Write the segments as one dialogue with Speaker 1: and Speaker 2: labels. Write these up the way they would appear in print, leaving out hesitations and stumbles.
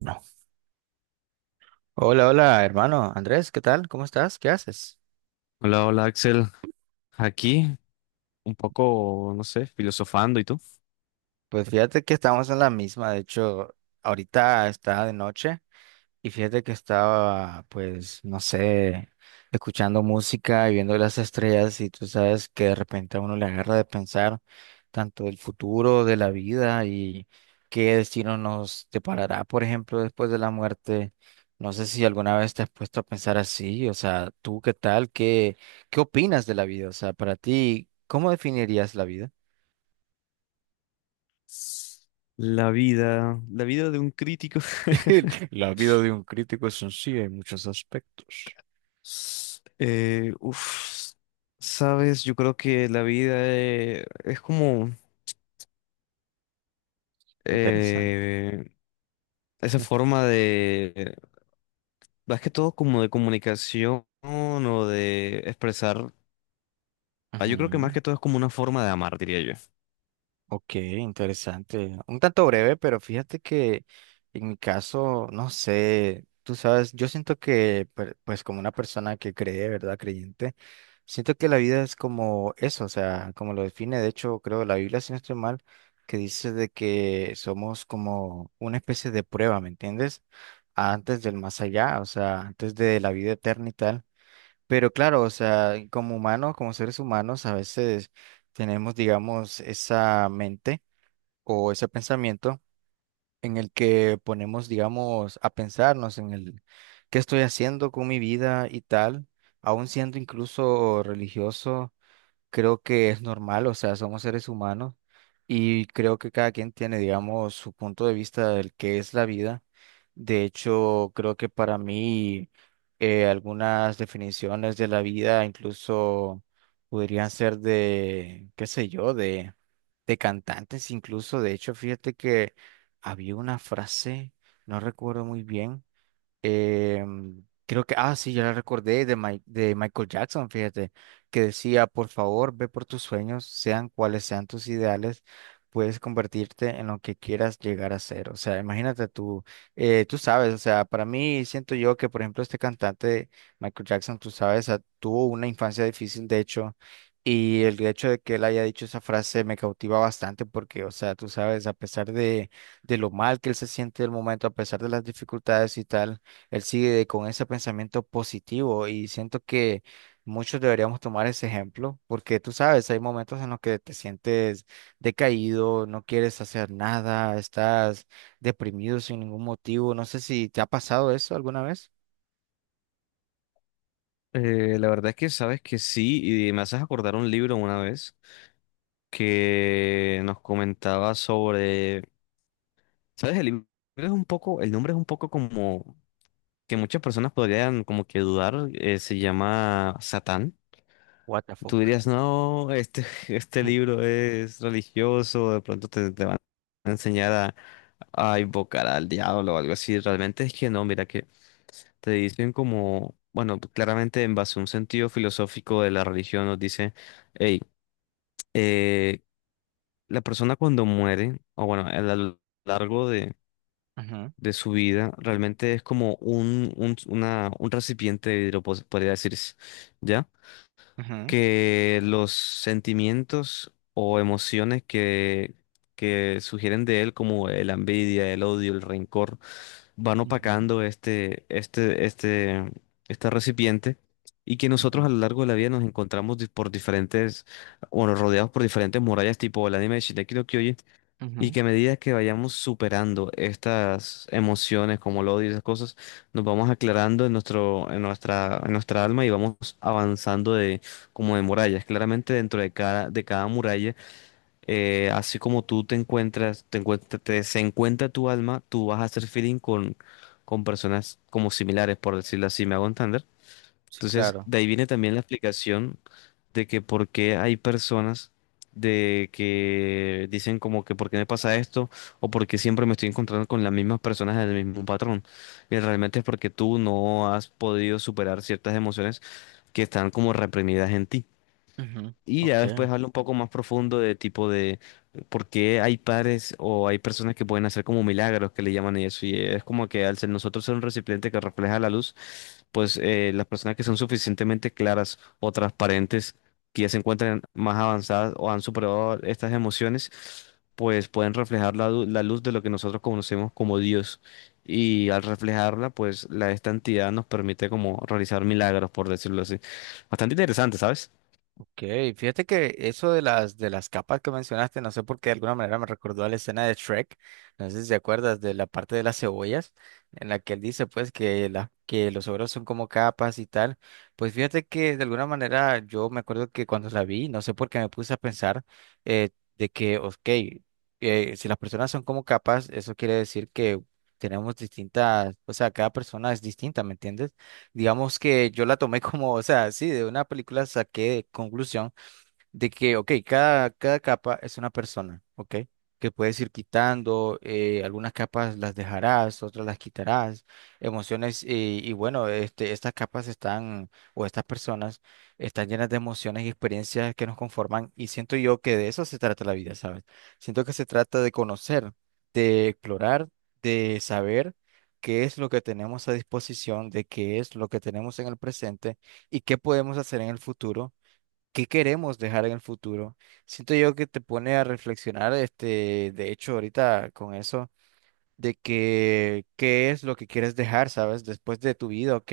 Speaker 1: No. Hola, hola, hermano Andrés, ¿qué tal? ¿Cómo estás? ¿Qué haces?
Speaker 2: Hola, hola Axel, aquí un poco, no sé, filosofando, ¿y tú?
Speaker 1: Pues fíjate que estamos en la misma, de hecho, ahorita está de noche. Y fíjate que estaba, pues, no sé, escuchando música y viendo las estrellas y tú sabes que de repente a uno le agarra de pensar tanto del futuro, de la vida y qué destino nos deparará, por ejemplo, después de la muerte. No sé si alguna vez te has puesto a pensar así, o sea, ¿tú qué tal? ¿Qué opinas de la vida? O sea, para ti, ¿cómo definirías la vida?
Speaker 2: La vida de un crítico.
Speaker 1: La vida de un crítico es sencilla en muchos aspectos.
Speaker 2: Eh, uf, sabes, yo creo que la vida es como
Speaker 1: Interesante.
Speaker 2: eh, esa forma de, más que todo como de comunicación o de expresar, yo creo que más
Speaker 1: Ujú.
Speaker 2: que todo es como una forma de amar, diría yo.
Speaker 1: Ok, interesante. Un tanto breve, pero fíjate que en mi caso, no sé, tú sabes, yo siento que, pues como una persona que cree, ¿verdad? Creyente, siento que la vida es como eso, o sea, como lo define, de hecho, creo la Biblia, si no estoy mal, que dice de que somos como una especie de prueba, ¿me entiendes? Antes del más allá, o sea, antes de la vida eterna y tal. Pero claro, o sea, como humanos, como seres humanos, a veces tenemos, digamos, esa mente o ese pensamiento en el que ponemos, digamos, a pensarnos en el qué estoy haciendo con mi vida y tal, aun siendo incluso religioso creo que es normal, o sea, somos seres humanos y creo que cada quien tiene, digamos, su punto de vista del que es la vida. De hecho, creo que para mí algunas definiciones de la vida incluso podrían ser de, qué sé yo, de cantantes incluso. De hecho, fíjate que había una frase, no recuerdo muy bien. Creo que, ah, sí, ya la recordé de, de Michael Jackson, fíjate, que decía, por favor, ve por tus sueños, sean cuales sean tus ideales, puedes convertirte en lo que quieras llegar a ser. O sea, imagínate tú, tú sabes, o sea, para mí siento yo que, por ejemplo, este cantante, Michael Jackson, tú sabes, ah, tuvo una infancia difícil, de hecho. Y el hecho de que él haya dicho esa frase me cautiva bastante porque, o sea, tú sabes, a pesar de lo mal que él se siente en el momento, a pesar de las dificultades y tal, él sigue con ese pensamiento positivo y siento que muchos deberíamos tomar ese ejemplo porque tú sabes, hay momentos en los que te sientes decaído, no quieres hacer nada, estás deprimido sin ningún motivo. No sé si te ha pasado eso alguna vez.
Speaker 2: La verdad es que sabes que sí, y me haces acordar un libro una vez, que nos comentaba sobre, ¿sabes? El libro es un poco, el nombre es un poco como que muchas personas podrían como que dudar, se llama Satán.
Speaker 1: What the
Speaker 2: Tú
Speaker 1: fuck.
Speaker 2: dirías, no, este, este libro es religioso, de pronto te van a enseñar a invocar al diablo o algo así. Realmente es que no, mira que te dicen como, bueno, claramente en base a un sentido filosófico de la religión nos dice, hey, eh, la persona cuando muere, o bueno, a lo largo
Speaker 1: Ujú,
Speaker 2: de su vida, realmente es como un recipiente de vidrio, pos- podría decirse, ¿ya?
Speaker 1: ujú,
Speaker 2: Que los sentimientos o emociones que sugieren de él, como la envidia, el odio, el rencor, van
Speaker 1: ujú,
Speaker 2: opacando este, este recipiente. Y que
Speaker 1: ujú,
Speaker 2: nosotros a lo largo de la vida nos encontramos di- por diferentes, bueno, rodeados por diferentes murallas, tipo el anime de Shingeki no Kyojin, y
Speaker 1: ujú.
Speaker 2: que a medida que vayamos superando estas emociones como el odio y esas cosas, nos vamos aclarando en nuestra alma y vamos avanzando de, como de murallas. Claramente dentro de cada muralla, así como tú te encuentras, te encuentra- te- se encuentra tu alma, tú vas a hacer feeling con personas como similares, por decirlo así, ¿me hago entender?
Speaker 1: Sí,
Speaker 2: Entonces,
Speaker 1: claro.
Speaker 2: de ahí viene también la explicación de que por qué hay personas de que dicen como que por qué me pasa esto o por qué siempre me estoy encontrando con las mismas personas del mismo patrón. Y realmente es porque tú no has podido superar ciertas emociones que están como reprimidas en ti.
Speaker 1: Ujú,
Speaker 2: Y ya
Speaker 1: Ok.
Speaker 2: después habla un poco más profundo de tipo de por qué hay padres o hay personas que pueden hacer como milagros que le llaman y eso. Y es como que al ser nosotros ser un recipiente que refleja la luz, pues las personas que son suficientemente claras o transparentes, que ya se encuentran más avanzadas o han superado estas emociones, pues pueden reflejar la, du- la luz de lo que nosotros conocemos como Dios. Y al reflejarla, pues la esta entidad nos permite como realizar milagros, por decirlo así. Bastante interesante, ¿sabes?
Speaker 1: Ok, fíjate que eso de las capas que mencionaste, no sé por qué de alguna manera me recordó a la escena de Shrek, no sé si te acuerdas de la parte de las cebollas, en la que él dice pues que que los ogros son como capas y tal. Pues fíjate que de alguna manera yo me acuerdo que cuando la vi, no sé por qué me puse a pensar eh, de que, ok, si las personas son como capas, eso quiere decir que tenemos distintas, o sea, cada persona es distinta, ¿me entiendes? Digamos que yo la tomé como, o sea, sí, de una película saqué conclusión de que, ok, cada capa es una persona, ok, que puedes ir quitando, algunas capas las dejarás, otras las quitarás, emociones, y bueno, este, estas capas están, o estas personas, están llenas de emociones y experiencias que nos conforman, y siento yo que de eso se trata la vida, ¿sabes? Siento que se trata de conocer, de explorar, de saber qué es lo que tenemos a disposición, de qué es lo que tenemos en el presente y qué podemos hacer en el futuro, qué queremos dejar en el futuro. Siento yo que te pone a reflexionar, este, de hecho, ahorita con eso, de que qué es lo que quieres dejar, ¿sabes? Después de tu vida, ¿ok?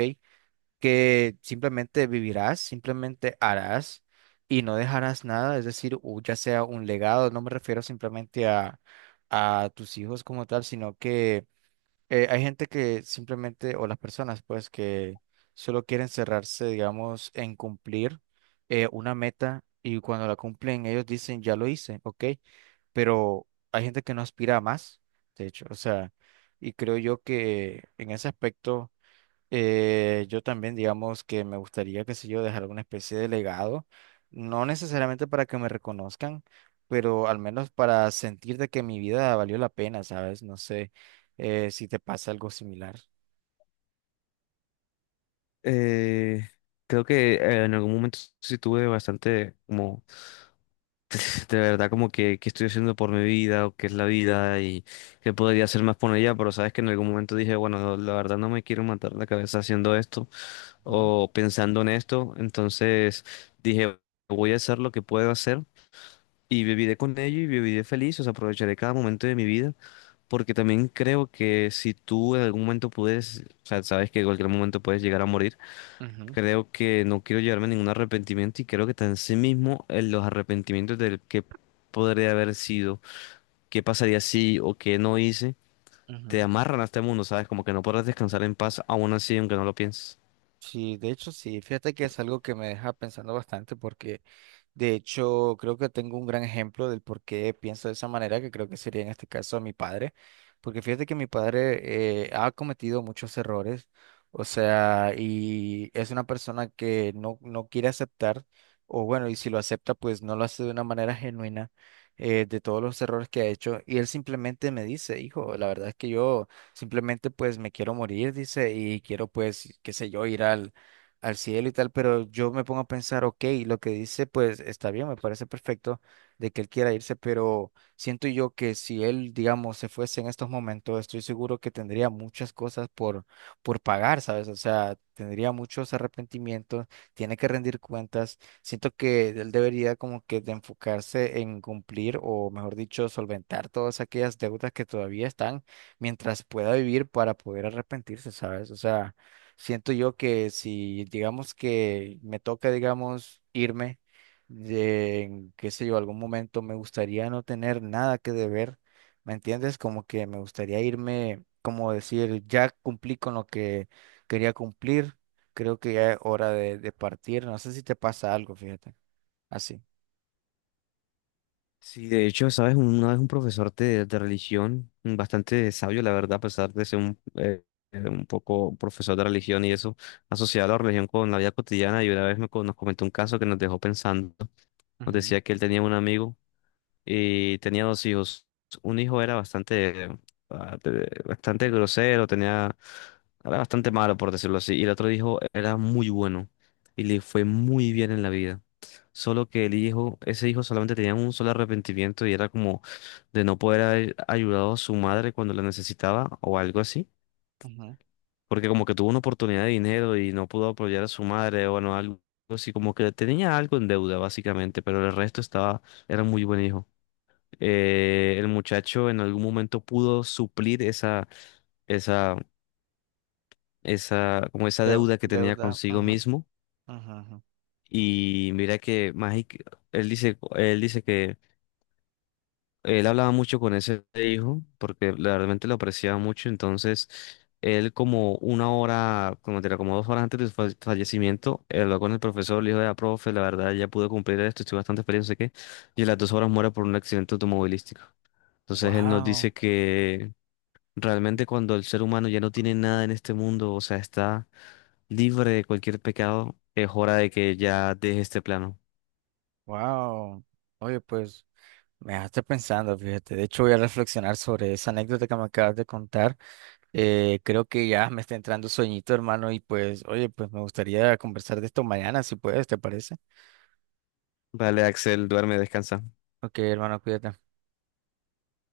Speaker 1: Que simplemente vivirás, simplemente harás y no dejarás nada, es decir, ya sea un legado, no me refiero simplemente a tus hijos como tal, sino que hay gente que simplemente, o las personas, pues, que solo quieren cerrarse, digamos, en cumplir una meta y cuando la cumplen ellos dicen, ya lo hice, ok, pero hay gente que no aspira a más, de hecho, o sea, y creo yo que en ese aspecto yo también, digamos que me gustaría, qué sé yo, dejar alguna especie de legado, no necesariamente para que me reconozcan, pero al menos para sentir de que mi vida valió la pena, ¿sabes? No sé si te pasa algo similar.
Speaker 2: Eh, creo que en algún momento sí tuve bastante como, de verdad, como que, qué estoy haciendo por mi vida o qué es la vida y qué podría hacer más por ella, pero sabes que en algún momento dije, bueno, la verdad no me quiero matar la cabeza haciendo esto
Speaker 1: Ujú,
Speaker 2: o pensando en esto, entonces dije, voy a hacer lo que puedo hacer y viviré con ello y viviré feliz, o sea, aprovecharé cada momento de mi vida, porque también creo que si tú en algún momento puedes, o sea, sabes que en cualquier momento puedes llegar a morir.
Speaker 1: ujú,
Speaker 2: Creo que no quiero llevarme ningún arrepentimiento y creo que tan en sí mismo en los arrepentimientos del que podría haber sido, qué pasaría si o qué no hice, te
Speaker 1: ujú.
Speaker 2: amarran a este mundo, ¿sabes? Como que no podrás descansar en paz aún así, aunque no lo pienses.
Speaker 1: Sí, de hecho sí, fíjate que es algo que me deja pensando bastante porque de hecho, creo que tengo un gran ejemplo del por qué pienso de esa manera, que creo que sería en este caso a mi padre, porque fíjate que mi padre ha cometido muchos errores, o sea, y es una persona que no quiere aceptar, o bueno, y si lo acepta, pues no lo hace de una manera genuina de todos los errores que ha hecho, y él simplemente me dice, hijo, la verdad es que yo simplemente pues me quiero morir, dice, y quiero pues, qué sé yo, ir al al cielo y tal, pero yo me pongo a pensar, ok, lo que dice, pues está bien, me parece perfecto de que él quiera irse, pero siento yo que si él, digamos, se fuese en estos momentos, estoy seguro que tendría muchas cosas por pagar, ¿sabes? O sea, tendría muchos arrepentimientos, tiene que rendir cuentas. Siento que él debería como que de enfocarse en cumplir o, mejor dicho, solventar todas aquellas deudas que todavía están mientras pueda vivir para poder arrepentirse, ¿sabes? O sea... Siento yo que si, digamos que me toca, digamos, irme, en, qué sé yo, algún momento me gustaría no tener nada que deber, ¿me entiendes? Como que me gustaría irme, como decir, ya cumplí con lo que quería cumplir, creo que ya es hora de partir, no sé si te pasa algo, fíjate, así.
Speaker 2: Sí, de hecho, ¿sabes? Una vez un profesor de religión, bastante sabio, la verdad, a pesar de ser un poco profesor de religión y eso, asociaba la religión con la vida cotidiana y una vez me, co- nos comentó un caso que nos dejó pensando. Nos
Speaker 1: Ujú,
Speaker 2: decía que él tenía un amigo y tenía dos hijos. Un hijo era bastante, ah, te- bastante grosero, tenía, era bastante malo, por decirlo así, y el otro hijo era muy bueno y le fue muy bien en la vida. Solo que el hijo, ese hijo solamente tenía un solo arrepentimiento y era como de no poder haber ayudado a su madre cuando la necesitaba o algo así.
Speaker 1: ujú.
Speaker 2: Porque como que tuvo una oportunidad de dinero y no pudo apoyar a su madre o bueno, algo así, como que tenía algo en deuda básicamente, pero el resto estaba, era muy buen hijo. El muchacho en algún momento pudo suplir esa, esa, como esa deuda que tenía
Speaker 1: Deuda,
Speaker 2: consigo
Speaker 1: ajá,
Speaker 2: mismo.
Speaker 1: ajá, ajá.
Speaker 2: Y mira que Magic, él dice que él hablaba mucho con ese hijo porque la- realmente lo apreciaba mucho. Entonces, él como una hora, como, mentira, como dos horas antes de su fa- fallecimiento, habló con el profesor, le dijo, ya, profe, la verdad ya pude cumplir esto, estoy bastante feliz, no sé qué. Y a las dos horas muere por un accidente automovilístico. Entonces él nos dice
Speaker 1: Wow,
Speaker 2: que realmente cuando el ser humano ya no tiene nada en este mundo, o sea, está libre de cualquier pecado, es hora de que ya deje este plano.
Speaker 1: wow. Oye, pues... Me dejaste pensando, fíjate. De hecho, voy a reflexionar sobre esa anécdota que me acabas de contar. Creo que ya me está entrando sueñito, hermano, y pues, oye, pues me gustaría conversar de esto mañana, si puedes, ¿te parece?
Speaker 2: Vale, Axel, duerme, descansa.
Speaker 1: Ok, hermano, cuídate.